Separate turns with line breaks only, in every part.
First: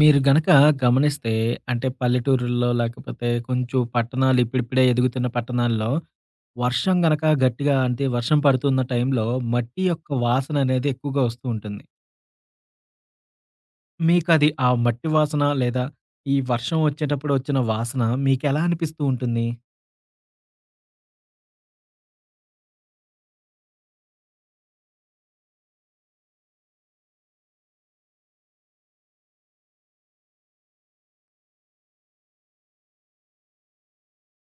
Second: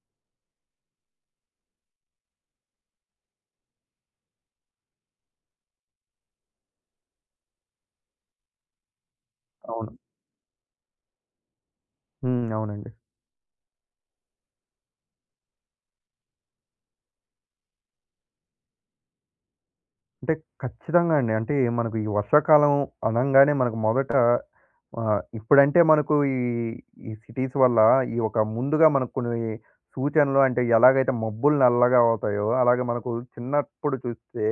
మీరు గనక గమనిస్తే అంటే పల్లెటూరుల్లో లేకపోతే కొంచెం పట్టణాలు ఇప్పుడిప్పుడే ఎదుగుతున్న పట్టణాల్లో వర్షం గనక గట్టిగా అంటే వర్షం పడుతున్న టైంలో మట్టి
అవును.
యొక్క వాసన అనేది ఎక్కువగా వస్తూ ఉంటుంది.
హ్మ్. అవునండి.
మీకు అది ఆ మట్టి వాసన లేదా ఈ వర్షం వచ్చేటప్పుడు వచ్చిన వాసన మీకెలా అనిపిస్తూ ఉంటుంది?
అంటే ఖచ్చితంగా అండి. అంటే మనకు ఈ వర్షాకాలం అనంగానే మనకు మొదట ఇప్పుడంటే మనకు ఈ సిటీస్ వల్ల ఈ ఒక ముందుగా మనకు కొన్ని సూచనలు అంటే ఎలాగైతే మబ్బులు నల్లగా అవుతాయో, అలాగే మనకు చిన్నప్పుడు చూస్తే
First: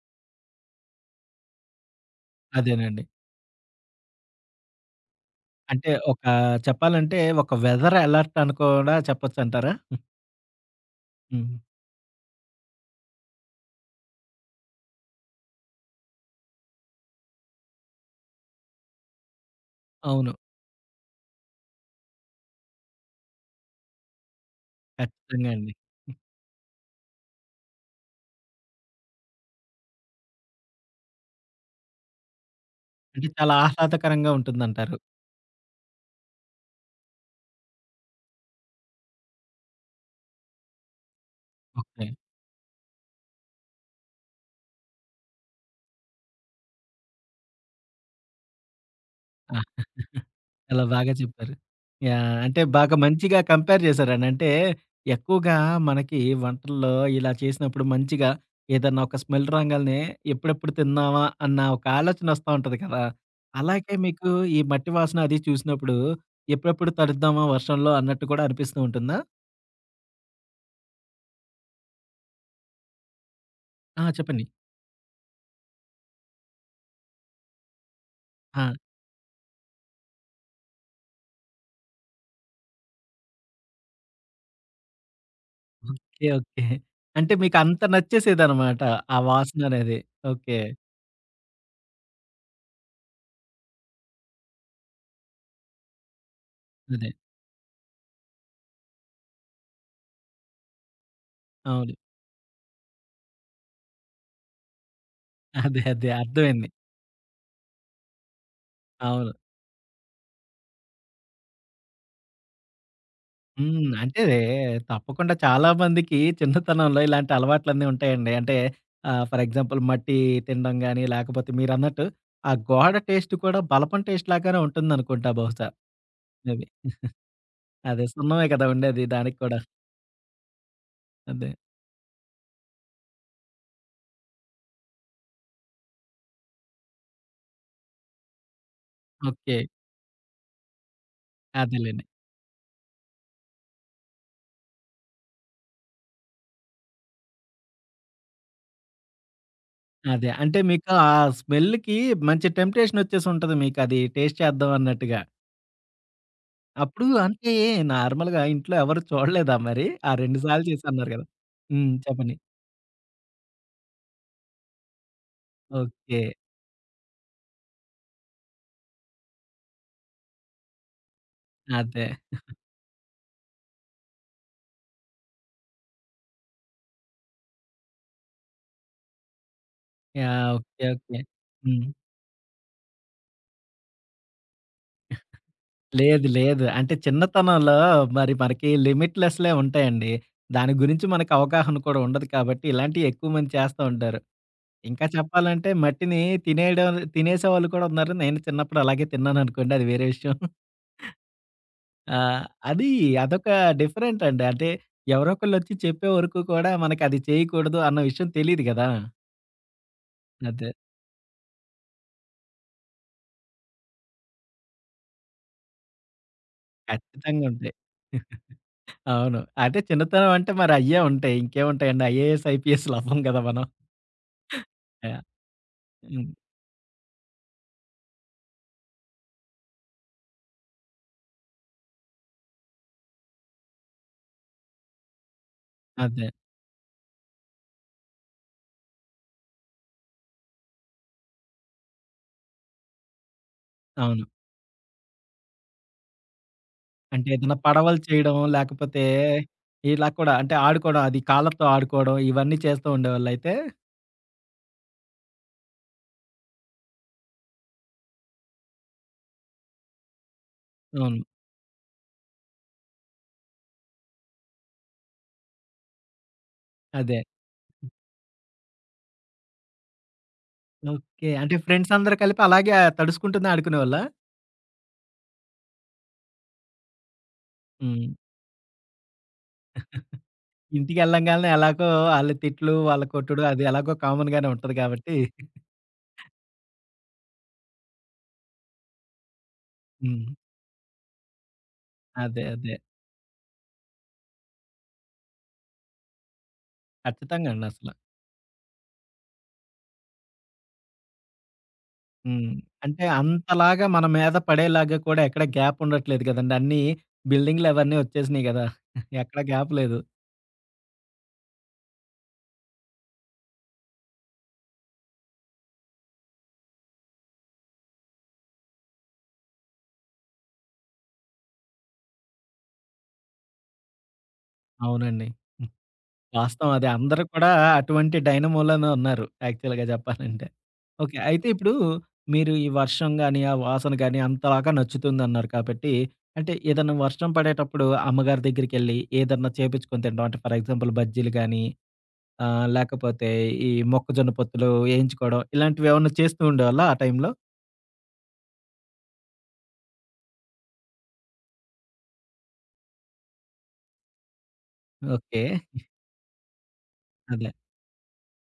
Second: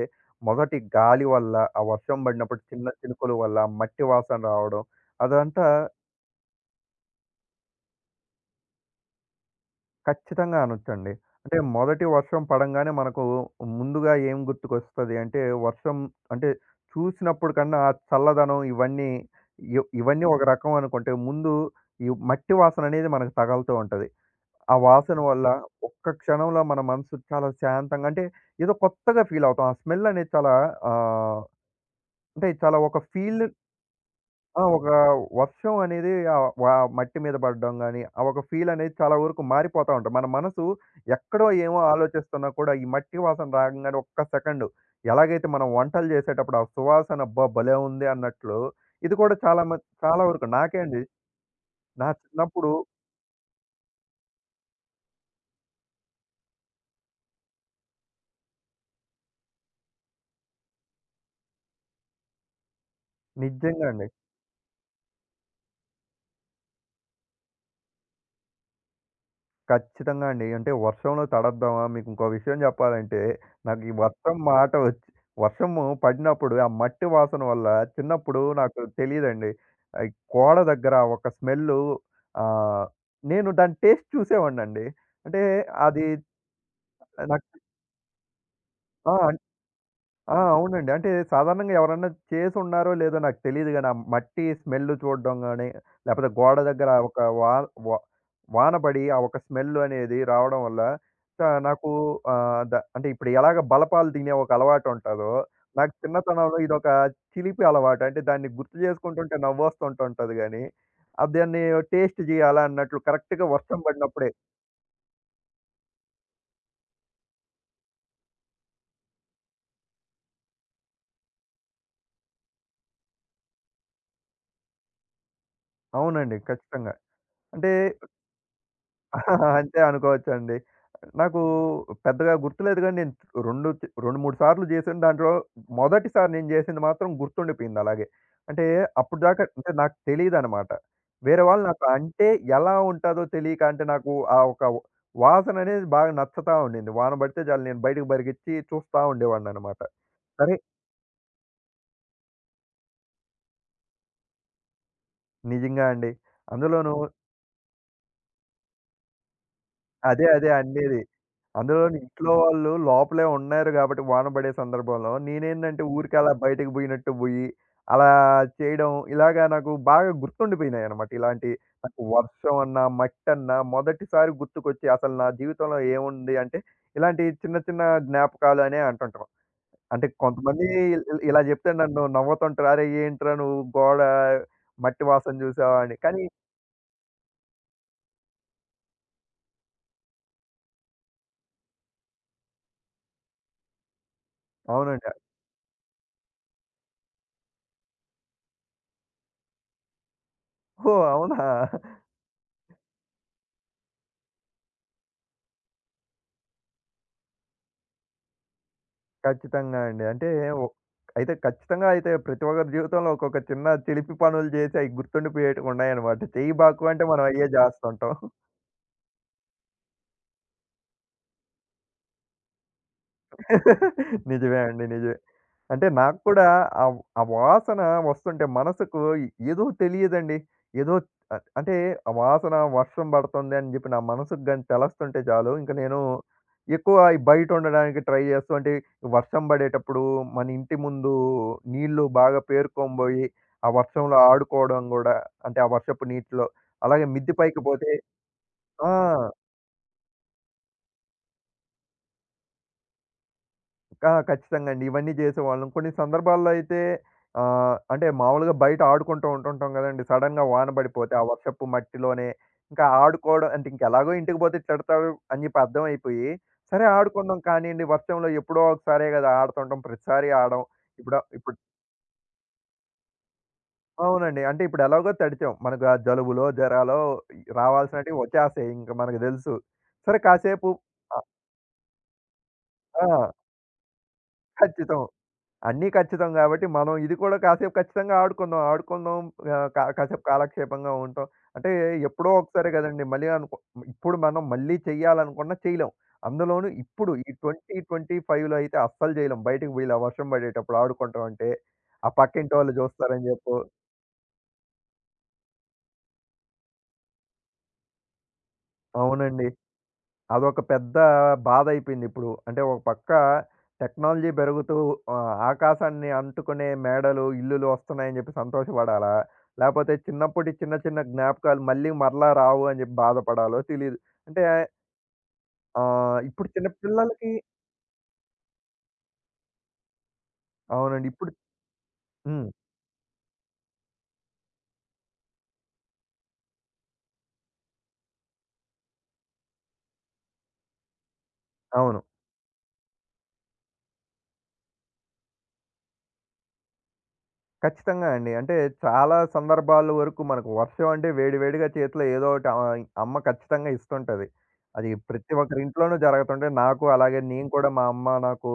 మొదటి గాలి వల్ల, ఆ వర్షం పడినప్పుడు చిన్న
అదేనండి.
చినుకుల వల్ల మట్టి వాసన రావడం అదంతా
అంటే ఒక చెప్పాలంటే ఒక వెదర్ అలర్ట్ అని కూడా చెప్పొచ్చంటారా?
ఖచ్చితంగా అనొచ్చండి.
హ్మ్.
అంటే మొదటి వర్షం పడంగానే మనకు ముందుగా ఏం గుర్తుకొస్తది అంటే వర్షం అంటే చూసినప్పుడు కన్నా ఆ చల్లదనం ఇవన్నీ ఇవన్నీ
అవును.
ఒక రకం అనుకుంటే ముందు ఈ మట్టి వాసన అనేది మనకు తగలుతూ ఉంటది. ఆ వాసన వల్ల
ఖచ్చితంగా అండి.
ఒక్క క్షణంలో మన మనసు చాలా శాంతంగా అంటే ఏదో కొత్తగా ఫీల్ అవుతాం. ఆ స్మెల్ అనేది చాలా ఆహ్, అంటే చాలా ఒక
అంటే
ఫీల్.
చాలా ఆహ్లాదకరంగా
ఆ! ఒక
ఉంటుందంటారు.
వర్షం అనేది ఆహ్, వ మట్టి మీద పడడం గాని, ఆ ఒక ఫీల్ అనేది చాలా వరకు మారిపోతా ఉంటది. మన మనసు ఎక్కడో ఏమో
ఓకే.
ఆలోచిస్తున్నా కూడా ఈ మట్టి వాసన రాగంగానే ఒక్క సెకండు ఎలాగైతే మనం వంటలు చేసేటప్పుడు ఆ సువాసన అబ్బా! భలే ఉంది అన్నట్లు ఇది కూడా
ఆ!
చాలా వరకు నాకే
చాలా
అండి.
బాగా చెప్పారు.
నా
యాహ్! అంటే
చిన్నప్పుడు
బాగా మంచిగా కంపేర్ చేశారండి. అంటే ఎక్కువగా మనకి వంటల్లో ఇలా చేసినప్పుడు మంచిగా ఏదన్నా ఒక స్మెల్ రాంగాల్నే ఎప్పుడెప్పుడు తిందామా అన్న ఒక ఆలోచన వస్తా ఉంటది కదా!
నిజంగా
అలాగే
అండి.
మీకు ఈ మట్టి వాసన అది చూసినప్పుడు ఎప్పుడెప్పుడు తడుద్దామా వర్షంలో అన్నట్టు కూడా అనిపిస్తూ ఉంటుందా?
ఖచ్చితంగా అండి. అంటే వర్షంలో తడద్దామా? మీకింకో విషయం జెప్పాలంటే, నాకు ఈ
ఆ!
వర్షం
చెప్పండి.
మాట ఒచ్చి వర్షము పడినప్పుడు ఆ మట్టి వాసన వల్ల చిన్నప్పుడు
ఆ!
నాకు తెలీదండి. గోడ దగ్గర ఒక స్మెల్లు ఆహ్, నేను దాని టేస్ట్ చూసేవాడినండి. అంటే అది
ఓకే. ఓకే. అంటే
నాకు
మీకు అంత నచ్చేసేదనమాట.
ఆ!
ఆ వాసన అనేది.
ఆ!
ఓకే.
అవునండి. అంటే సాధారణంగా ఎవరన్నా చేసున్నారో లేదో నాకు తెలీదు గానీ, ఆ మట్టి స్మెల్ చూడడం గానీ, లేపోతే గోడ దగ్గర
అదే.
ఒక వా వా వాన పడి ఆ ఒక స్మెల్ అనేది రావడం వల్ల త నాకు
అవును.
ఆహ్, ద అంటే ఇప్పుడు ఎలాగ బలపాలు తినే ఒక అలవాటు ఉంటాదో,
అదే.
నాకు
అదే.
చిన్నతనంలో
అర్థమైంది.
ఇదొక చిలిపి అలవాటు. అంటే దాన్ని గుర్తు
అవును.
చేసుకుంటుంటే నవ్వొస్తుంటుంటది గానీ, దాన్ని టేస్ట్ జేయాలా అన్నట్లు కరెక్ట్‌గా వర్షం
హ్మ్. అంటే
పడినప్పుడే
తప్పకుండా చాలా మందికి చిన్నతనంలో ఇలాంటి అలవాట్లన్నీ ఉంటాయండి. అంటే ఫర్ ఎగ్జాంపుల్ మట్టి తినడం గాని, లేకపోతే మీరన్నట్టు ఆ గోడ టేస్ట్ కూడా బలపం టేస్ట్ లాగానే ఉంటుందనుకుంటా బహుశా.
అవునండి.
మేబీ.
ఖచ్చితంగా. అంటే
అదే సున్నమే కదా! ఉండేది దానికి కూడా.
అంతే అనుకోవచ్చండి. నాకు
అదే.
పెద్దగా గుర్తులేదు గానీ నేను 2, 3 సార్లు చేశాను. దాంట్లో మొదటిసారి నేను చేసింది మాత్రం గుర్తుండిపోయింది అలాగే. అంటే అప్పటిదాకా
ఓకే.
అంటే నాకు తెలీదనమాట. వేరే వాళ్ళు నాకు
అదేలెండి.
అంటే ఎలా ఉంటాదో తెలియక అంటే నాకు ఆ ఒక వాసన అనేది బాగా నచ్చుతా ఉండింది. వాన పడితే చాలు నేను బయటకు పరిగెత్తి చూస్తా ఉండేవాడిననమాట.
అదే.
సరే
అంటే మీకు ఆ స్మెల్‌కి మంచి టెంప్టేషన్ వచ్చేసుంటది మీకది టేస్ట్ చేద్దాం అన్నట్టుగా.
నిజంగా అండి. అందులోనూ
అప్పుడు అంటే నార్మల్‌గా ఇంట్లో ఎవరు చూడలేదా మరి? ఆ
అదే
2
అదే
సార్లు
అనేది.
చేసన్నారు కదా! హ్మ్.
అందులోని ఇంట్లో
చెప్పండి.
వాళ్ళు లోపలే ఉన్నారు గాబట్టి వాన పడే సందర్భంలో నేనేందంటే ఊరికే
ఓకే.
అలా బయటకి బోయినట్టు బోయి, అలా చేయడం ఇలాగా నాకు బాగా గుర్తుండిపోయినాయనమాట. ఇలాంటి నాకు
అదే.
వర్షం అన్నా, మట్టన్నా మొదటిసారి గుర్తుకొచ్చి అసలు నా జీవితంలో ఏముంది అంటే ఇలాంటి చిన్న చిన్న జ్ఞాపకాలనే అంటుంటాం. అంటే
యాహ్!
కొంతమంది
ఓకే.
ఇల్
ఓకే.
ఇల్ ఇలా జెప్తే
హ్మ్.
నన్ను నవ్వుతుంటారు. "అరేయ్! ఏంట్రా నువ్వు గోడ మట్టి వాసన జూసావా" అని. కానీ
లేదు. లేదు. అంటే చిన్నతనంలో మరి మనకి లిమిట్‌లెస్‌లే ఉంటాయండి. దాని గురించి మనకు అవగాహన కూడా ఉండదు కాబట్టి ఇలాంటివి ఎక్కువ మంది చేస్తా ఉంటారు. ఇంకా
అవునండి.
చెప్పాలంటే మట్టిని తినేయడం తినేసేవాళ్ళు కూడా ఉన్నారు. నేను చిన్నప్పుడు అలాగే తిన్నాననుకోండి అది వేరే విషయం.
ఓహ్! అవునా?
ఆ! అది అదొక డిఫరెంట్ అండి. అంటే ఎవరో ఒకళ్ళొచ్చి చెప్పే వరకు కూడా మనకది చేయకూడదు అన్న విషయం తెలీదు గదా!
ఖచ్చితంగా అండి. అంటే ఒ
అదే.
అయితే ఖచ్చితంగా అయితే ప్రతి ఒక్కరి జీవితంలో ఒక్కొక్క చిన్న చిలిపి పనులు చేసి అయి గుర్తుండిపోయేటివి ఉన్నాయన్నమాట. చెయ్యి బాకు అంటే మనం
ఖచ్చితంగా
అయ్యే
ఉంటాయి.
చేస్తుంటాం.
అవును. అంటే చిన్నతనం అంటే మరి అయ్యే ఉంటాయి. ఇంకేముంటాయండి? ఐఏఎస్, ఐపీఎస్‌లు అవ్వం కదా మనం.
నిజమే అండి. నిజమే.
యాహ్!
అంటే నాకు
హ్మ్.
కూడా ఆ వాసన వస్తుంటే మనసుకు ఏదో తెలియదండి. ఏదో అట్ అంటే ఆ వాసన వర్షం పడుతుంది అని జెప్పి నా మనసుకు గాని తెలుస్తుంటే చాలు ఇంక నేను
అదే.
ఎక్కువ ఈ బయట ఉండడానికి ట్రై చేస్తూ అంటే వర్షం పడేటప్పుడు మన ఇంటి ముందు నీళ్లు బాగా పేరుకొనిబోయి, ఆ వర్షంలో
అవును.
ఆడుకోవడం గూడా అంటే ఆ వర్షపు నీటిలో అలాగే
అంటే
మిద్ది
ఏదైనా
పైకి పోతే
పడవలు చేయడం,
ఆ!
లేకపోతే ఇలా కూడా అంటే ఆడుకోవడం, అది కాళ్ళతో ఆడుకోవడం ఇవన్నీ చేస్తూ ఉండేవాళ్ళయితే
ఆ! ఖచ్చితంగా అండి. ఇవన్నీ జేసేవాళ్ళం. కొన్ని సందర్భాల్లో అయితే అంటే మామూలుగా బయట ఆడుకుంటూ ఉంటుంటాం గదండీ! సడెన్‌గా వాన పడిపోతే
అవును.
ఆ వర్షపు మట్టిలోనే ఇంకా ఆడుకోవడం అంటే ఇంకెలాగో ఇంటికి పోతే తిడతారు అని జెప్పి అర్థమైపోయి, సరే
అదే.
ఆడుకుందాం కానీయండి వర్షంలో ఎప్పుడో ఒకసారే గదా! ఆడుతుంటాం. ప్రతిసారి ఆడం. ఇప్పుడు
ఓకే. అంటే
ఇప్పుడు
ఫ్రెండ్స్ అందరూ కలిపి అలాగే తడుసుకుంటూనే ఆడుకునేవాళ్ళా?
అవునండి. అంటే ఇప్పుడు ఎలాగో తడిచాం. మనకు ఆ జలుబులో, జరాలో
హ్మ్.
రావాల్సినటివి వచ్చేస్తాయి. ఇంక మనకు దెలుసు. సరే కాసేపు ఆ!
ఇంటికెళ్ళంగాల్నే ఎలాగో ఆళ్ళ తిట్లు, వాళ్ళ
ఆ!
కొట్టుడు అది ఎలాగో కామన్ గానే ఉంటది
ఖచ్చితం.
కాబట్టి
అన్నీ ఖచ్చితం గాబట్టి, మనం ఇది కూడా కాసేపు ఖచ్చితంగా ఆడుకుందాం. ఆడుకుందాం ఆహ్, కా కాసేపు
హ్మ్.
కాలక్షేపంగా ఉంటాం. అంటే ఎప్పుడో
అదే.
ఒకసారి
అదే.
గదండీ! మళ్ళీ అనుకో ఇప్పుడు మనం మళ్ళీ చెయ్యాలనుకున్నా చేయలేం. అందులోనూ ఇప్పుడు ఈ
ఖచ్చితంగా అండి అసల.
2025లో అయితే అస్సలు జేయలేం. బయటికి వీళ్ళ వర్షం బడేటప్పుడు ఆడుకుంటాం అంటే, ఆ
హ్మ్.
పక్కింటోళ్ళు
అంటే
జూస్తారని జెప్పు
అంతలాగా మన మీద పడేలాగా కూడా ఎక్కడ గ్యాప్ ఉండట్లేదు గదండీ! అన్నీ బిల్డింగ్‌లవన్నీ వచ్చేసినియి గదా! ఎక్కడ
అవునండి.
గ్యాప్ లేదు.
అదొక పెద్ద బాధ అయిపోయింది ఇప్పుడు. అంటే ఒక పక్క టెక్నాలజీ పెరుగుతూ ఆకాశాన్ని అంటుకునే మేడలు, ఇల్లులు వస్తున్నాయని చెప్పి సంతోషపడాలా? లేపోతే చిన్నప్పటి చిన్న చిన్న జ్ఞాపకాలు మళ్ళీ మరలా రావు అని చెప్పి బాధపడాలో తెలీదు. అంటే
అవునండి. హ్మ్.
ఇప్పుడు చిన్న
వాస్తవం అదే. అందరూ
పిల్లలకి
కూడా అటువంటి డైనమోలోనే ఉన్నారు యాక్చువల్‌గా జెప్పాలంటే.
అవునండి.
ఓకే.
ఇప్పుడు
అయితే ఇప్పుడు
హ్మ్.
మీరు ఈ వర్షం గాని, ఆ వాసన గాని అంతలాగా నచ్చుతుందన్నారు కాబట్టి, అంటే ఏదన్నా వర్షం పడేటప్పుడు అమ్మగారి దగ్గరికెళ్ళి ఏదన్నా చేపిచ్చుకొని తినడం అంటే ఫర్ ఎగ్జాంపుల్ బజ్జీలు గాని
అవును.
లేకపోతే ఈ మొక్కజొన్న పొత్తులు ఏయించుకోవడం ఇలాంటివేమన్నా చేస్తూ ఉండేవాళ్ళా ఆ టైంలో?
ఖచ్చితంగా అండి. అంటే చాలా సందర్భాల వరకు మనకు వర్షం అంటే వేడి వేడిగా చేతిలో ఏదో ఒకటి అమ్మ ఖచ్చితంగా ఇస్తుంటది. అది ప్రతి
ఓకే.
ఒక్కరి ఇంట్లోనూ జరుగుతుంటది. నాకు అలాగే నేను
అదే.
కూడా మా అమ్మ నాకు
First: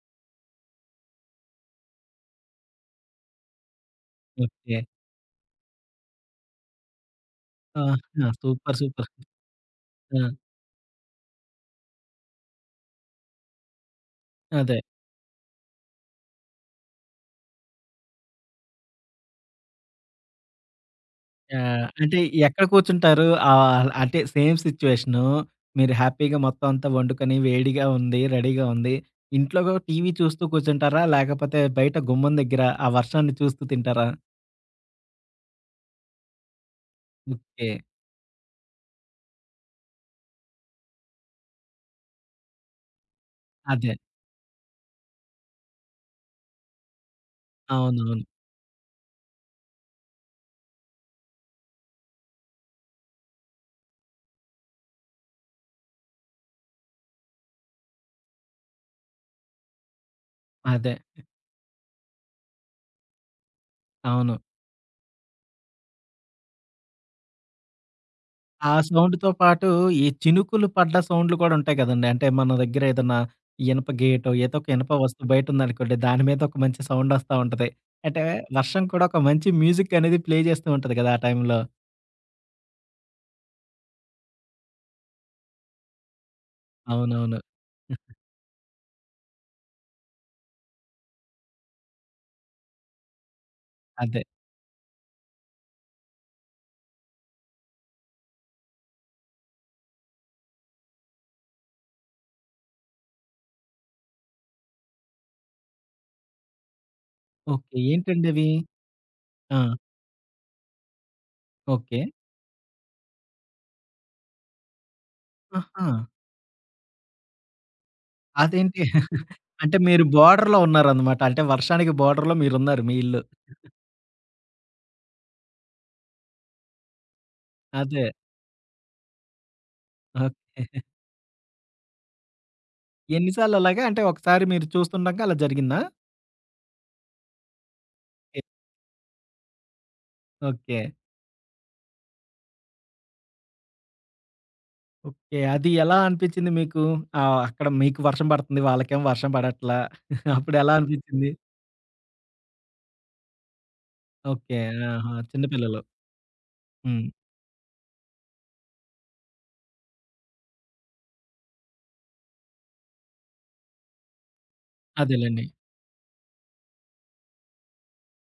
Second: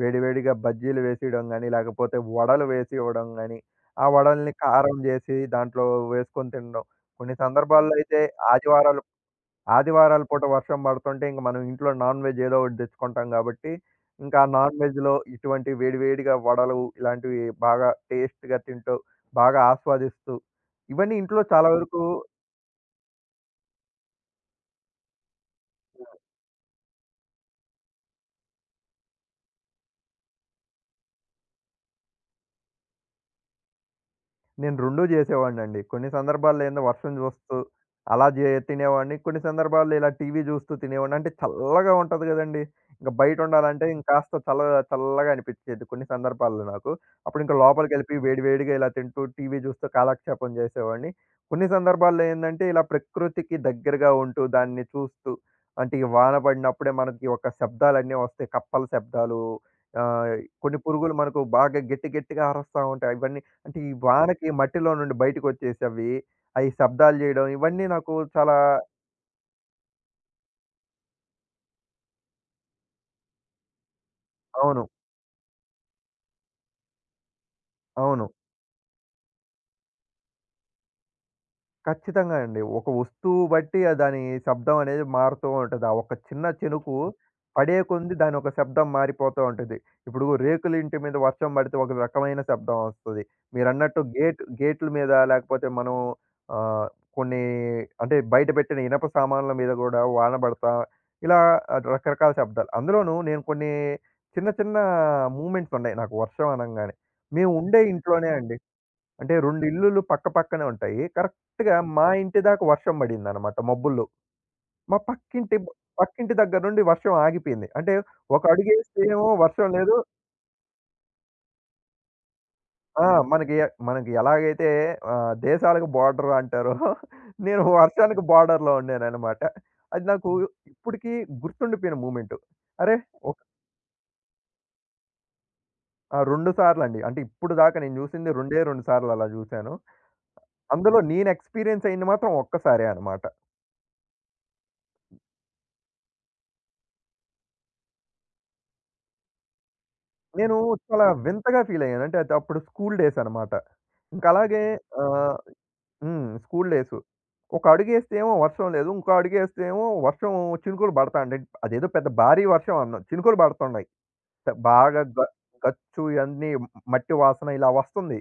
వేడి వేడిగా బజ్జీలు వేసియడం గాని, లేకపోతే వడలు వేసి ఇవ్వడం గాని, ఆ వడల్ని
ఓకే.
కారం చేసి దాంట్లో వేసుకొని తినడం. కొన్ని సందర్భాల్లో అయితే
ఆహా! సూపర్.
ఆదివారాలు
సూపర్. ఆ!
ఆదివారాల పూట వర్షం పడుతుంటే ఇంక మనం ఇంట్లో నాన్ వెజ్ ఏదో ఒకటి తెచ్చుకుంటాం కాబట్టి, ఇంకా ఆ
అదే.
నాన్ వెజ్‌లో ఇటువంటి వేడివేడిగా వడలు ఇలాంటివి బాగా టేస్ట్‌గా తింటూ, బాగా ఆస్వాదిస్తూ, ఇవన్నీ ఇంట్లో చాలా
యాహ్!
వరకు
అంటే ఎక్కడ కూర్చుంటారు? అంటే సేమ్ సిట్యుయేషను. మీరు హ్యాపీగా మొత్తం అంతా వండుకొని వేడిగా ఉంది, రెడీగా ఉంది. ఇంట్లో గూడా టీవీ చూస్తూ కూర్చుంటారా? లేకపోతే బయట గుమ్మం దగ్గర ఆ వర్షాన్ని చూస్తూ తింటారా?
నేను 2 చేసేవాడినండి. కొన్ని సందర్భాల్లో ఏందో వర్షం చూస్తూ
ఓకే.
అలా జే తినేవాడిని. కొన్ని సందర్భాల్లో ఇలా టీవీ చూస్తూ తినేవాడిని. అంటే చల్లగా ఉంటది గదండీ! ఇంక బయట ఉండాలంటే
అదే.
ఇంకాస్త చల్ల చల్లగా అనిపించేది కొన్ని సందర్భాల్లో నాకు. అప్పుడు ఇంక లోపలికెళ్ళిపోయి
అవునవును.
వేడి వేడిగా ఇలా తింటూ టీవీ చూస్తూ కాలక్షేపం చేసేవాడిని. కొన్ని సందర్భాల్లో ఏందంటే ఇలా ప్రకృతికి దగ్గరగా ఉంటూ దాన్ని చూస్తూ అంటే ఈ వాన పడినప్పుడే మనకి ఒక శబ్దాలన్నీ వస్తాయి. కప్పల శబ్దాలు ఆహ్, కొన్ని
అదే.
పురుగులు మనకు బాగా గట్టి గట్టిగా అరుస్తా ఉంటాయి. అవన్నీ అంటే ఈ
అవును.
వానకి మట్టిలో నుండి బయటకొచ్చేసి అవి, అయి శబ్దాలు జేయడం ఇవన్నీ నాకు చాలా
ఆ సౌండ్‌తో పాటు ఈ చినుకులు పడ్డ సౌండ్‌లు కూడా ఉంటాయి కదండీ. అంటే మన దగ్గర ఏదన్నా ఇనప గేటో, ఏదో ఒక
అవును.
ఇనప వస్తువు బయటుందనుకోండి. దాని మీద ఒక మంచి సౌండ్ వస్తా ఉంటది. అంటే
అవును.
వర్షం కూడా ఒక మంచి మ్యూజిక్ అనేది ప్లే చేస్తూ ఉంటది కదా! ఆ టైంలో.
ఖచ్చితంగా అండి. ఒక వస్తువు బట్టి దాని శబ్దం అనేది మారుతూ ఉంటది. ఆ ఒక్క చిన్న చినుకు
అవునవును.
పడే కొంది దాని ఒక శబ్దం మారిపోతూ ఉంటది. ఇప్పుడు రేకుల ఇంటి మీద వర్షం పడితే ఒక రకమైన శబ్దం వస్తది. మీరన్నట్టు
అదే.
గేట్ల మీద లేకపోతే మనం ఆహ్, కొన్ని అంటే బయట పెట్టిన ఇనప సామాన్ల మీద గూడా వాన పడతా ఇలా రకరకాల శబ్దాలు. అందులోనూ నేను కొన్ని చిన్న చిన్న మూవ్‌మెంట్స్ ఉన్నాయి నాకు వర్షం అనంగానే. మేము
ఓకే.
ఉండే
ఏంటండి
ఇంట్లోనే
అవి?
అండి. అంటే
ఆ!
2 ఇల్లులు పక్కపక్కనే ఉంటాయి. కరెక్ట్‌గా
ఓకే.
మా ఇంటి దాకా వర్షం పడిందనమాట మబ్బుల్లో. మా పక్కింటి
ఆహా!
పక్కింటి దగ్గర నుండి వర్షం ఆగిపోయింది. అంటే ఒక
అదేంటి?
అడుగేస్తే ఏమో వర్షం
అంటే
లేదు.
మీరు బోర్డర్‌లో ఉన్నారనమాట. అంటే వర్షానికి బోర్డర్‌లో మీరున్నారు మీ
ఆ!
ఇల్లు.
మనకి మనకి ఎలాగైతే దేశాలకు బోర్డర్ అంటారో నేను
అదే.
వర్షానికి బోర్డర్‌లో ఉండాననమాట. అది నాకు
ఓకే.
ఇప్పటికి గుర్తుండిపోయిన మూమెంటు. అరే!
ఎన్ని
ఒక
సార్లు అలాగా? అంటే ఒకసారి మీరు చూస్తుండగా అలా జరిగిందా?
ఆ 2 సార్లండి. అంటే ఇప్పుడు దాకా నేను చూసింది రెండే 2 సార్లు అలా చూసాను.
ఓకే.
అందులో నేను ఎక్స్‌పీరియన్స్ అయింది మాత్రం ఒక్కసారే అనమాట.
ఓకే. అది ఎలా అనిపించింది మీకు? అక్కడ మీకు వర్షం పడుతుంది. వాళ్ళకేమో వర్షం పడట్లా.
నేను
అప్పుడెలా
చాలా
అనిపించింది?
వింతగా ఫీల్ అయ్యాను. అంటే అది అప్పుడు స్కూల్ డేస్ అన్నమాట. ఇంక
ఓకే.
అలాగే
ఆహా!
ఆహ్,
చిన్న పిల్లలు.
హ్మ్. School days.
హ్మ్.
ఒక అడుగేస్తేమో వర్షం లేదు. ఇంకో అడుగేస్తేమో వర్షం చినుకులు పడతాండి. అదేదో పెద్ద భారీ వర్షం అన్నాం. చినుకులు పడుతున్నాయి. త- బాగా గ
అదేలెండి.
గచ్చు ఇయన్నీ మట్టి వాసన ఇలా వస్తుంది.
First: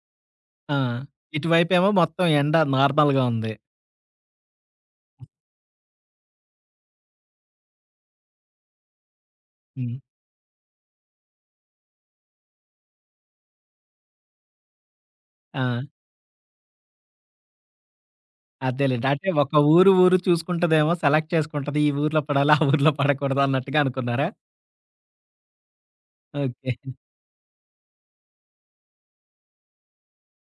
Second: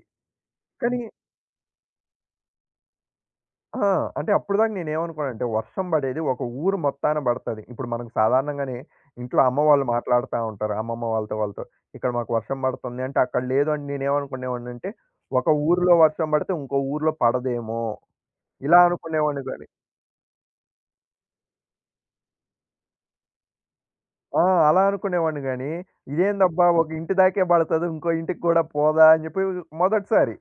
ఆ!
కానీ
ఇటువైపేమో మొత్తం ఎండ నార్మల్‌గా ఉంది.
ఆ! అంటే అప్పటిదాకా నేనేమనుకున్నానంటే వర్షం పడేది ఒక ఊరు మొత్తాన పడతది. ఇప్పుడు మనకు సాధారణంగానే ఇంట్లో అమ్మ వాళ్ళు హ్మ్.
హ్మ్.
మాట్లాడుతా ఉంటారు. అమ్మమ్మ వాళ్ళతో వాళ్ళతో. ఇక్కడ మాకు వర్షం పడుతుంది అంటే అక్కడ లేదు అని నేనేమనుకునేవాడినంటే ఒక
ఆ!
ఊరిలో వర్షం పడితే ఇంకో ఊరిలో పడదేమో ఇలా
అదేలెండి. అంటే
అనుకునేవాడిని
ఒక
గాని
ఊరు, ఊరు చూసుకుంటదేమో సెలెక్ట్ చేసుకుంటది. ఈ ఊర్లో పడాలి, ఆ ఊర్లో పడకూడదు అన్నట్టుగా అనుకున్నారా?
ఆ! అలా అనుకునేవాడిని గాని ఇదేందబ్బా
ఓకే.
ఒక ఇంటి దాకే పడతది ఇంకో ఇంటికి కూడా పోదా అని చెప్పి మొదటిసారి.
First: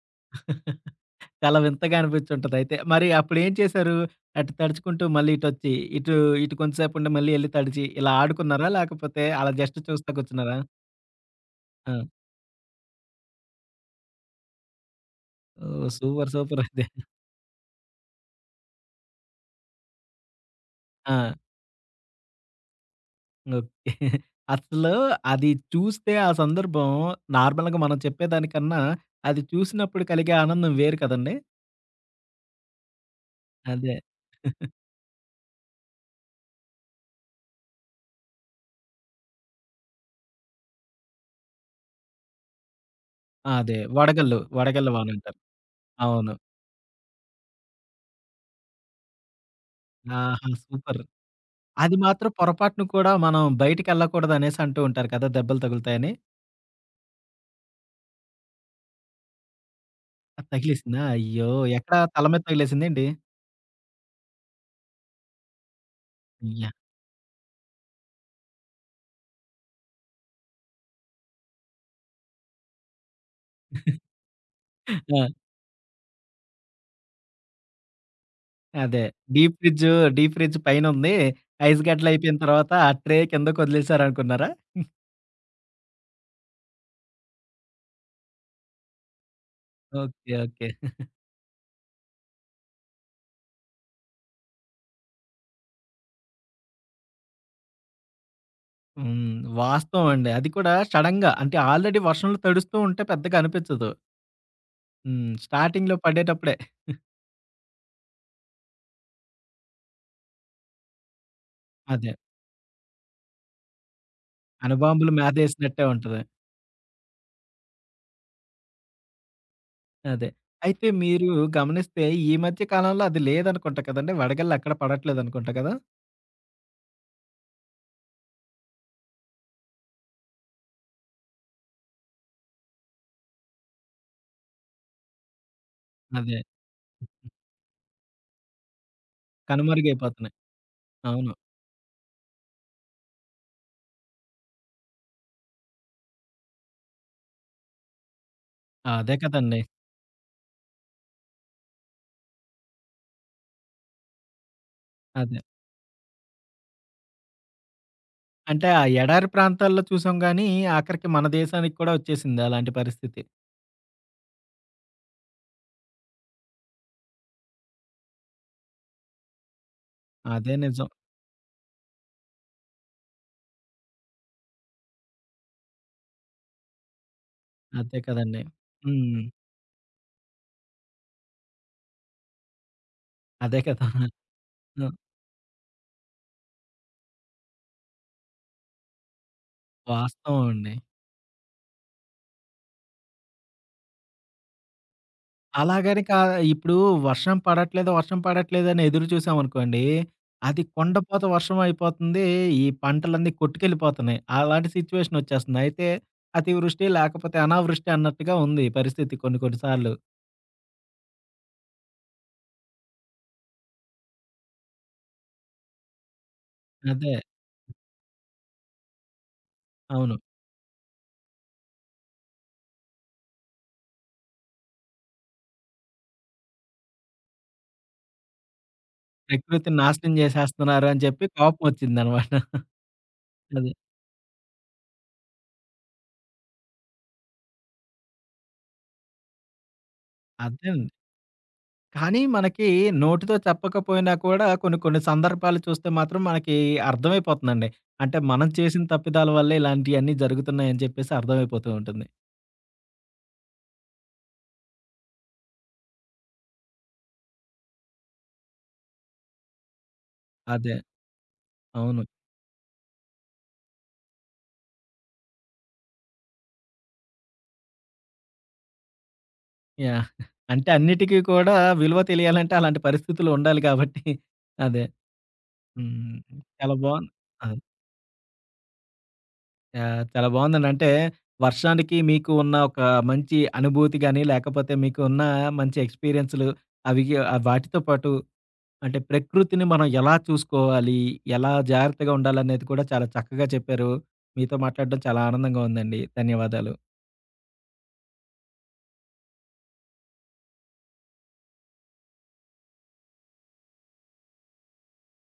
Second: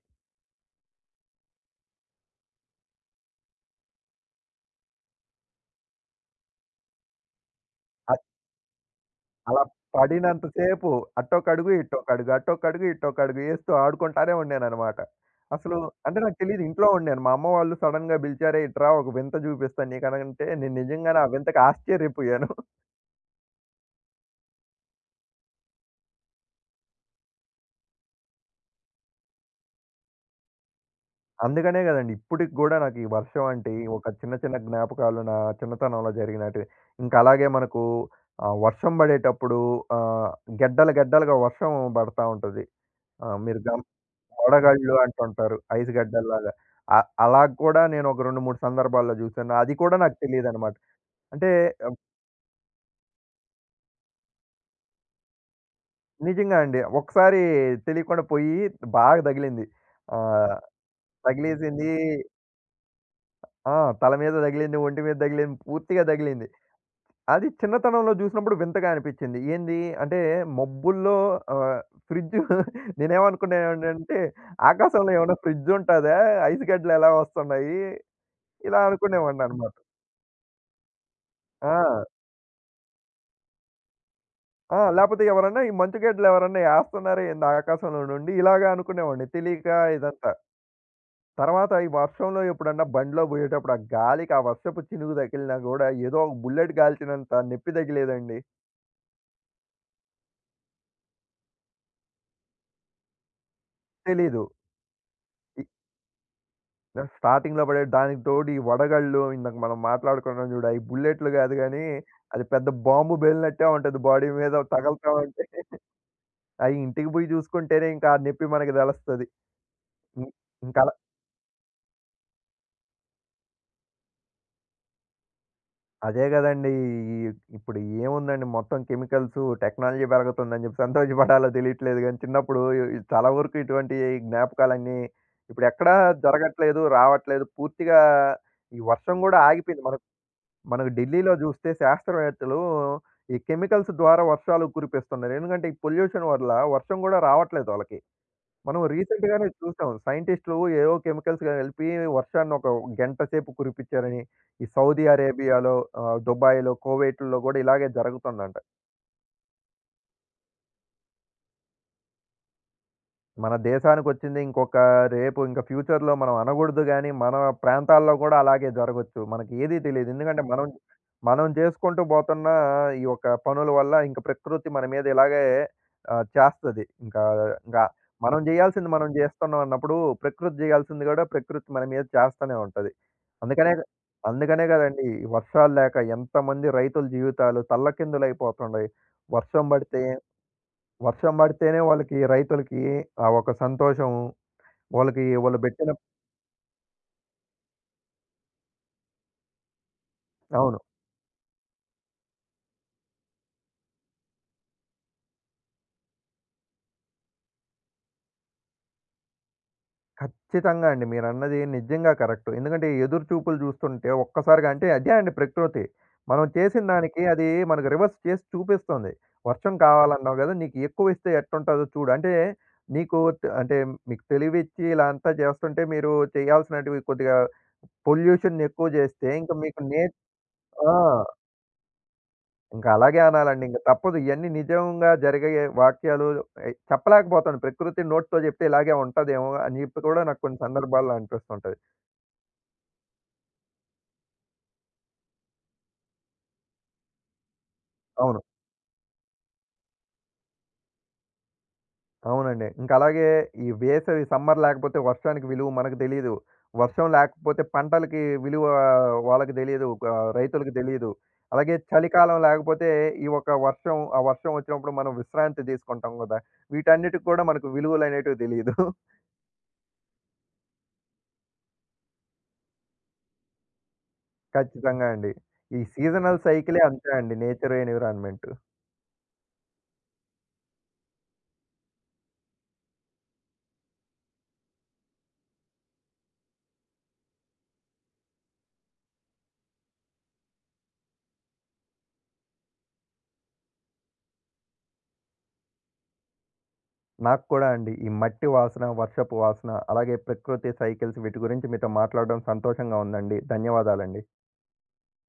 చాలా వింతగా అనిపించుంటదయితే. మరి అప్పుడేం చేశారు? అటు తడుచుకుంటూ మళ్ళీ ఇటొచ్చి, ఇటు ఇటు కొంతసేపుండి మళ్ళీ ఎళ్లి తడిచి, ఇలా ఆడుకున్నారా? లేకపోతే అలా
అలా
జస్ట్ చూస్తా
పడినంత
కూర్చున్నారా?
సేపు అట్టొకడుగు,
ఆ!
ఇట్టొకడుగు, అట్టొకడుగు, ఇట్టొకడుగు ఏస్తూ ఆడుకుంటానే ఉండాననమాట. అసలు
ఓహ్!
అంటే
సూపర్.
నాకు
సూపర్
తెలీదు
అయితే.
ఇంట్లో ఉండాను. మా అమ్మ వాళ్ళు సడెన్‌గా పిలిచారే ఇట్రా ఒక వింత చూపిస్తాను నీకనంటే నేను నిజంగానే ఆ
ఆ!
వింతకు ఆశ్చర్యపోయాను.
ఓకే. అసలు అది చూస్తే ఆ సందర్భం నార్మల్‌గా మనం చెప్పేదానికన్నా, అది చూసినప్పుడు కలిగే ఆనందం వేరు కదండీ!
అందుకనే కదండీ ఇప్పటికి గూడా నాకు ఈ వర్షం అంటే ఈ
అదే.
ఒక చిన్న చిన్న జ్ఞాపకాలు నా చిన్నతనంలో జరిగినటివి. ఇంకా అలాగే మనకు వర్షం పడేటప్పుడు ఆహ్, గెడ్డలు గెడ్డలుగా వర్షం పడతా ఉంటది. ఆహ్,
ఆ!
మీరు గ
అదే. వడగళ్ళు. వడగళ్ళ
వడగళ్ళు
వానంటారు.
అంటుంటారు. ఐస్
అవును.
గడ్డల్లాగా. అ అలా కూడా నేను ఒక 2, 3 సందర్భాల్లో చూసాను. అది కూడా నాకు
ఆహా!
తెలీదనమాట.
సూపర్.
అంటే
అది
ఆహ్,
మాత్రం పొరపాటున కూడా మనం బయటికెళ్ళకూడదనేసి అంటూ ఉంటారు కదా! దెబ్బలు తగులుతాయని.
నిజంగా అండి. ఒకసారి తెలియకుండా పోయి బాగా తగిలింది.
ఆ!
ఆహ్,
తగిలేసిందా? అయ్యో!
తగిలేసింది
ఎక్కడ తల మీద తగిలేసిందేంటి?
ఆ! తల మీద తగిలింది, ఒంటి మీద తగిలింది, పూర్తిగా తగిలింది.
అయ్యా!
అది చిన్నతనంలో చూసినప్పుడు వింతగా అనిపించింది. ఏంది అంటే మబ్బుల్లో ఆహ్, ఫ్రిడ్జ్ నేనేమనుకునేవాడినంటే ఆకాశంలో ఏమన్నా
ఆ!
ఫ్రిడ్జ్ ఉంటదా? ఐస్ గడ్డలు ఎలా వస్తున్నాయి? ఇలా
అదే. డీప్
అనుకునేవాడిననమాట.
ఫ్రిడ్జ్, డీప్ ఫ్రిడ్జ్ పైనుంది. ఐస్
ఆ!
గడ్డలు అయిపోయిన తర్వాత ఆ ట్రే కిందకొదిలేసారనుకున్నారా?
ఆ! లేపోతే ఎవరన్నా ఈ మంచుగడ్డలు ఎవరన్నా ఏస్తున్నారే ఏంది ఆకాశంలో నుండి ఇలాగ అనుకునేవాడిని. తెలియక
ఓకే.
ఇదంతా.
ఓకే.
తర్వాత ఈ వర్షంలో ఎప్పుడన్నా బండిలో పోయేటప్పుడు ఆ గాలికి ఆ వర్షపు చినుకు తగిలినా గూడా ఏదో ఒక బుల్లెట్ కాల్చినంత నొప్పి తగిలేదండి.
హ్మ్. వాస్తవం అండి. అది కూడా సడెన్‌గా అంటే ఆల్రెడీ వర్షంలో తడుస్తూ ఉంటే పెద్దగా అనిపించదు.
తెలీదు.
హ్మ్.
ఇ
స్టార్టింగ్‌లో పడేటప్పుడే.
స్టార్టింగ్‌లో పడే దానికి తోడు ఈ వడగళ్ళు ఇందాక మనం మాట్లాడుకున్నాం చూడు. అయి బుల్లెట్లు కాదు గానీ
అదే.
అది పెద్ద బాంబు పేలినట్టే ఉంటది బాడీ మీద తగులుతా
అణుబాంబులు
ఉంటే.
మీదేసినట్టే ఉంటది.
అయి ఇంటికి పోయి చూసుకుంటేనే ఇంకా ఆ నొప్పి మనకి తెలుస్తది. ఇం
అదే. అయితే
ఇంకల
మీరు గమనిస్తే ఈ మధ్య కాలంలో అది లేదనుకుంటా కదండీ! వడగళ్ళు అక్కడ పడట్లేదనుకుంటా కదా!
అదే గదండీ! ఈ ఇప్పుడు ఏముందండి మొత్తం కెమికల్సు, టెక్నాలజీ పెరుగుతుందని జెప్పి సంతోషపడాలో తెలీట్లేదు గానీ, చిన్నప్పుడు చాలా వరకు ఇటువంటి జ్ఞాపకాలన్నీ ఇప్పుడెక్కడా
అదే.
జరగట్లేదు, రావట్లేదు. పూర్తిగా ఈ వర్షం గూడా ఆగిపోయింది. మనకు
కనుమరుగైపోతున్నాయి.
మనకు
అవును.
ఢిల్లీలో జూస్తే శాస్త్రవేత్తలు ఈ కెమికల్స్ ద్వారా వర్షాలు కురిపిస్తున్నారు. ఎందుకంటే, ఈ పొల్యూషన్ వల్ల వర్షం గూడా రావట్లేదు ఆళ్ళకి. మనం
అదే
రీసెంట్ గానే
కదండీ!
చూసాం. సైంటిస్టులు ఏవో కెమికల్స్ కలిపి వర్షాన్ని ఒక గంట సేపు కురిపించారని, ఈ సౌదీ
అదే.
అరేబియాలో, దుబాయ్‌లో, కోవైట్‌లో గూడా ఇలాగే జరుగుతుందంట.
అంటే ఆ ఎడారి ప్రాంతాల్లో చూసాం గానీ, ఆఖరికి మన దేశానికి కూడా వచ్చేసింది అలాంటి పరిస్థితి.
మన దేశానికొచ్చింది ఇంకొక రేపు ఇంక ఫ్యూచర్‌లో మనం అనగూడదు గానీ, మన ప్రాంతాల్లో గూడా అలాగే జరగొచ్చు. మనకి ఏది తెలీదు. ఎందుకంటే
అదే
మనం,
నిజం.
మనం చేసుకుంటూ బోతున్న ఈ యొక్క పనుల వల్ల ఇంక ప్రకృతి మన మీద ఇలాగే చేస్తది. ఇంకా ఇంకా
అదే
మనం
కదండీ.
జేయాల్సింది మనం
హ్మ్.
జేస్తున్నాం అన్నప్పుడు, ప్రకృతి జేయాల్సింది గూడా ప్రకృతి మన మీద చేస్తనే ఉంటది.
అదే
అందుకనే
కదా!
అందుకనే
ఆ!
గదండీ! వర్షాలు లేక ఎంతమంది రైతుల జీవితాలు తల్లకిందులైపోతుండాయి. వర్షం బడితే
వాస్తవం అండి.
వర్షం పడితేనే వాళ్ళకి రైతులకి ఆ ఒక సంతోషం. వాళ్ళకి వాళ్ళు బెట్టిన
అలాగని కా ఇప్పుడు వర్షం పడట్లేదు, వర్షం పడట్లేదని ఎదురు చూసామనుకోండి, అది
అవును.
కొండపోత వర్షం అయిపోతుంది. ఈ పంటలన్నీ కొట్టుకెళ్ళిపోతున్నాయి. అలాంటి సిట్యుయేషన్ వచ్చేస్తుంది. అయితే అతివృష్టి లేకపోతే అనావృష్టి అన్నట్టుగా ఉంది ఈ పరిస్థితి కొన్ని కొన్ని సార్లు.
ఖచ్చితంగా అండి. మీరన్నది నిజంగా కరెక్టు. ఎందుకంటే ఎదురు చూపులు చూస్తుంటే ఒక్కసారిగా అంటే అదే అండి ప్రకృతి. మనం చేసిన
అదే.
దానికి అది మనకు రివర్స్ చేసి చూపిస్తుంది. వర్షం
అవును.
కావాలన్నావు గదా! నీకు ఎక్కువిస్తే ఎట్టుంటదో చూడు. అంటే నీకు ట్ అంటే మీకు తెలివిచ్చి ఇలా అంతా చేస్తుంటే మీరు చేయాల్సినటివి కొద్దిగా పొల్యూషన్‌ని ఎక్కువ జేస్తే ఇంకా
ప్రకృతిని
మీకు నే
నాశనం చేసేస్తున్నారు
ఆ!
అని చెప్పి కోపమొచ్చిందనమాట.
ఇంక అలాగే అనాలండి.
అదే.
ఇంక తప్పదు. ఇయన్నీ నిజంగా జరిగే వాక్యాలు చెప్పలేకపోతాను. ప్రకృతి నోటితో జెప్తే ఇలాగే ఉంటదేమో అని జెప్పి కూడా నాకు కొన్ని
అదేనండి.
సందర్భాల్లో అనిపిస్తుంటది.
కానీ మనకి నోటితో చెప్పకపోయినా కూడా కొన్ని కొన్ని సందర్భాలు చూస్తే మాత్రం మనకి అర్థమైపోతుందండి. అంటే
అవును.
మనం చేసిన తప్పిదాల వల్లే ఇలాంటియన్నీ జరుగుతున్నాయని చెప్పేసి అర్థమైపోతూ ఉంటుంది.
అవునండి. ఇంక అలాగే ఈ వేసవి సమ్మర్ లేకపోతే వర్షానికి విలువ మనకు తెలీదు. వర్షం లేకపోతే పంటలకి విలువ వాళ్ళకి తెలీదు. రైతులకు
అదే.
తెలీదు. అలాగే
అవును.
చలికాలం లేకపోతే ఈ ఒక వర్షం, ఆ వర్షం వచ్చినప్పుడు మనం విశ్రాంతి తీసుకుంటాం గదా! వీటన్నిటికి కూడా మనకు విలువలనేటివి తెలీదు.
యాహ్! అంటే అన్నిటికి కూడా విలువ తెలియాలంటే అలాంటి పరిస్థితులు ఉండాలి కాబట్టి అదే.
ఖచ్చితంగా అండి. ఈ
హ్మ్.
సీజనల్
చాలా
సైకిలే అంతే
బావుంది.
అండి
అదే.
Nature environment.
యాహ్! చాలా బావుందండి. అంటే వర్షానికి మీకు ఉన్న ఒక మంచి అనుభూతి గాని, లేకపోతే మీకు ఉన్న మంచి ఎక్స్‌పీరియన్స్‌లు అవి వాటితో పాటు అంటే ప్రకృతిని మనం ఎలా చూసుకోవాలి? ఎలా జాగ్రత్తగా ఉండాలనేది కూడా చాలా చక్కగా చెప్పారు. మీతో మాట్లాడడం చాలా ఆనందంగా ఉందండి. ధన్యవాదాలు.
నాకు కూడా అండి ఈ మట్టి వాసన, వర్షపు వాసన, అలాగే ప్రకృతి సైకిల్స్ వీటి గురించి మీతో మాట్లాడడం సంతోషంగా ఉందండి. ధన్యవాదాలండి.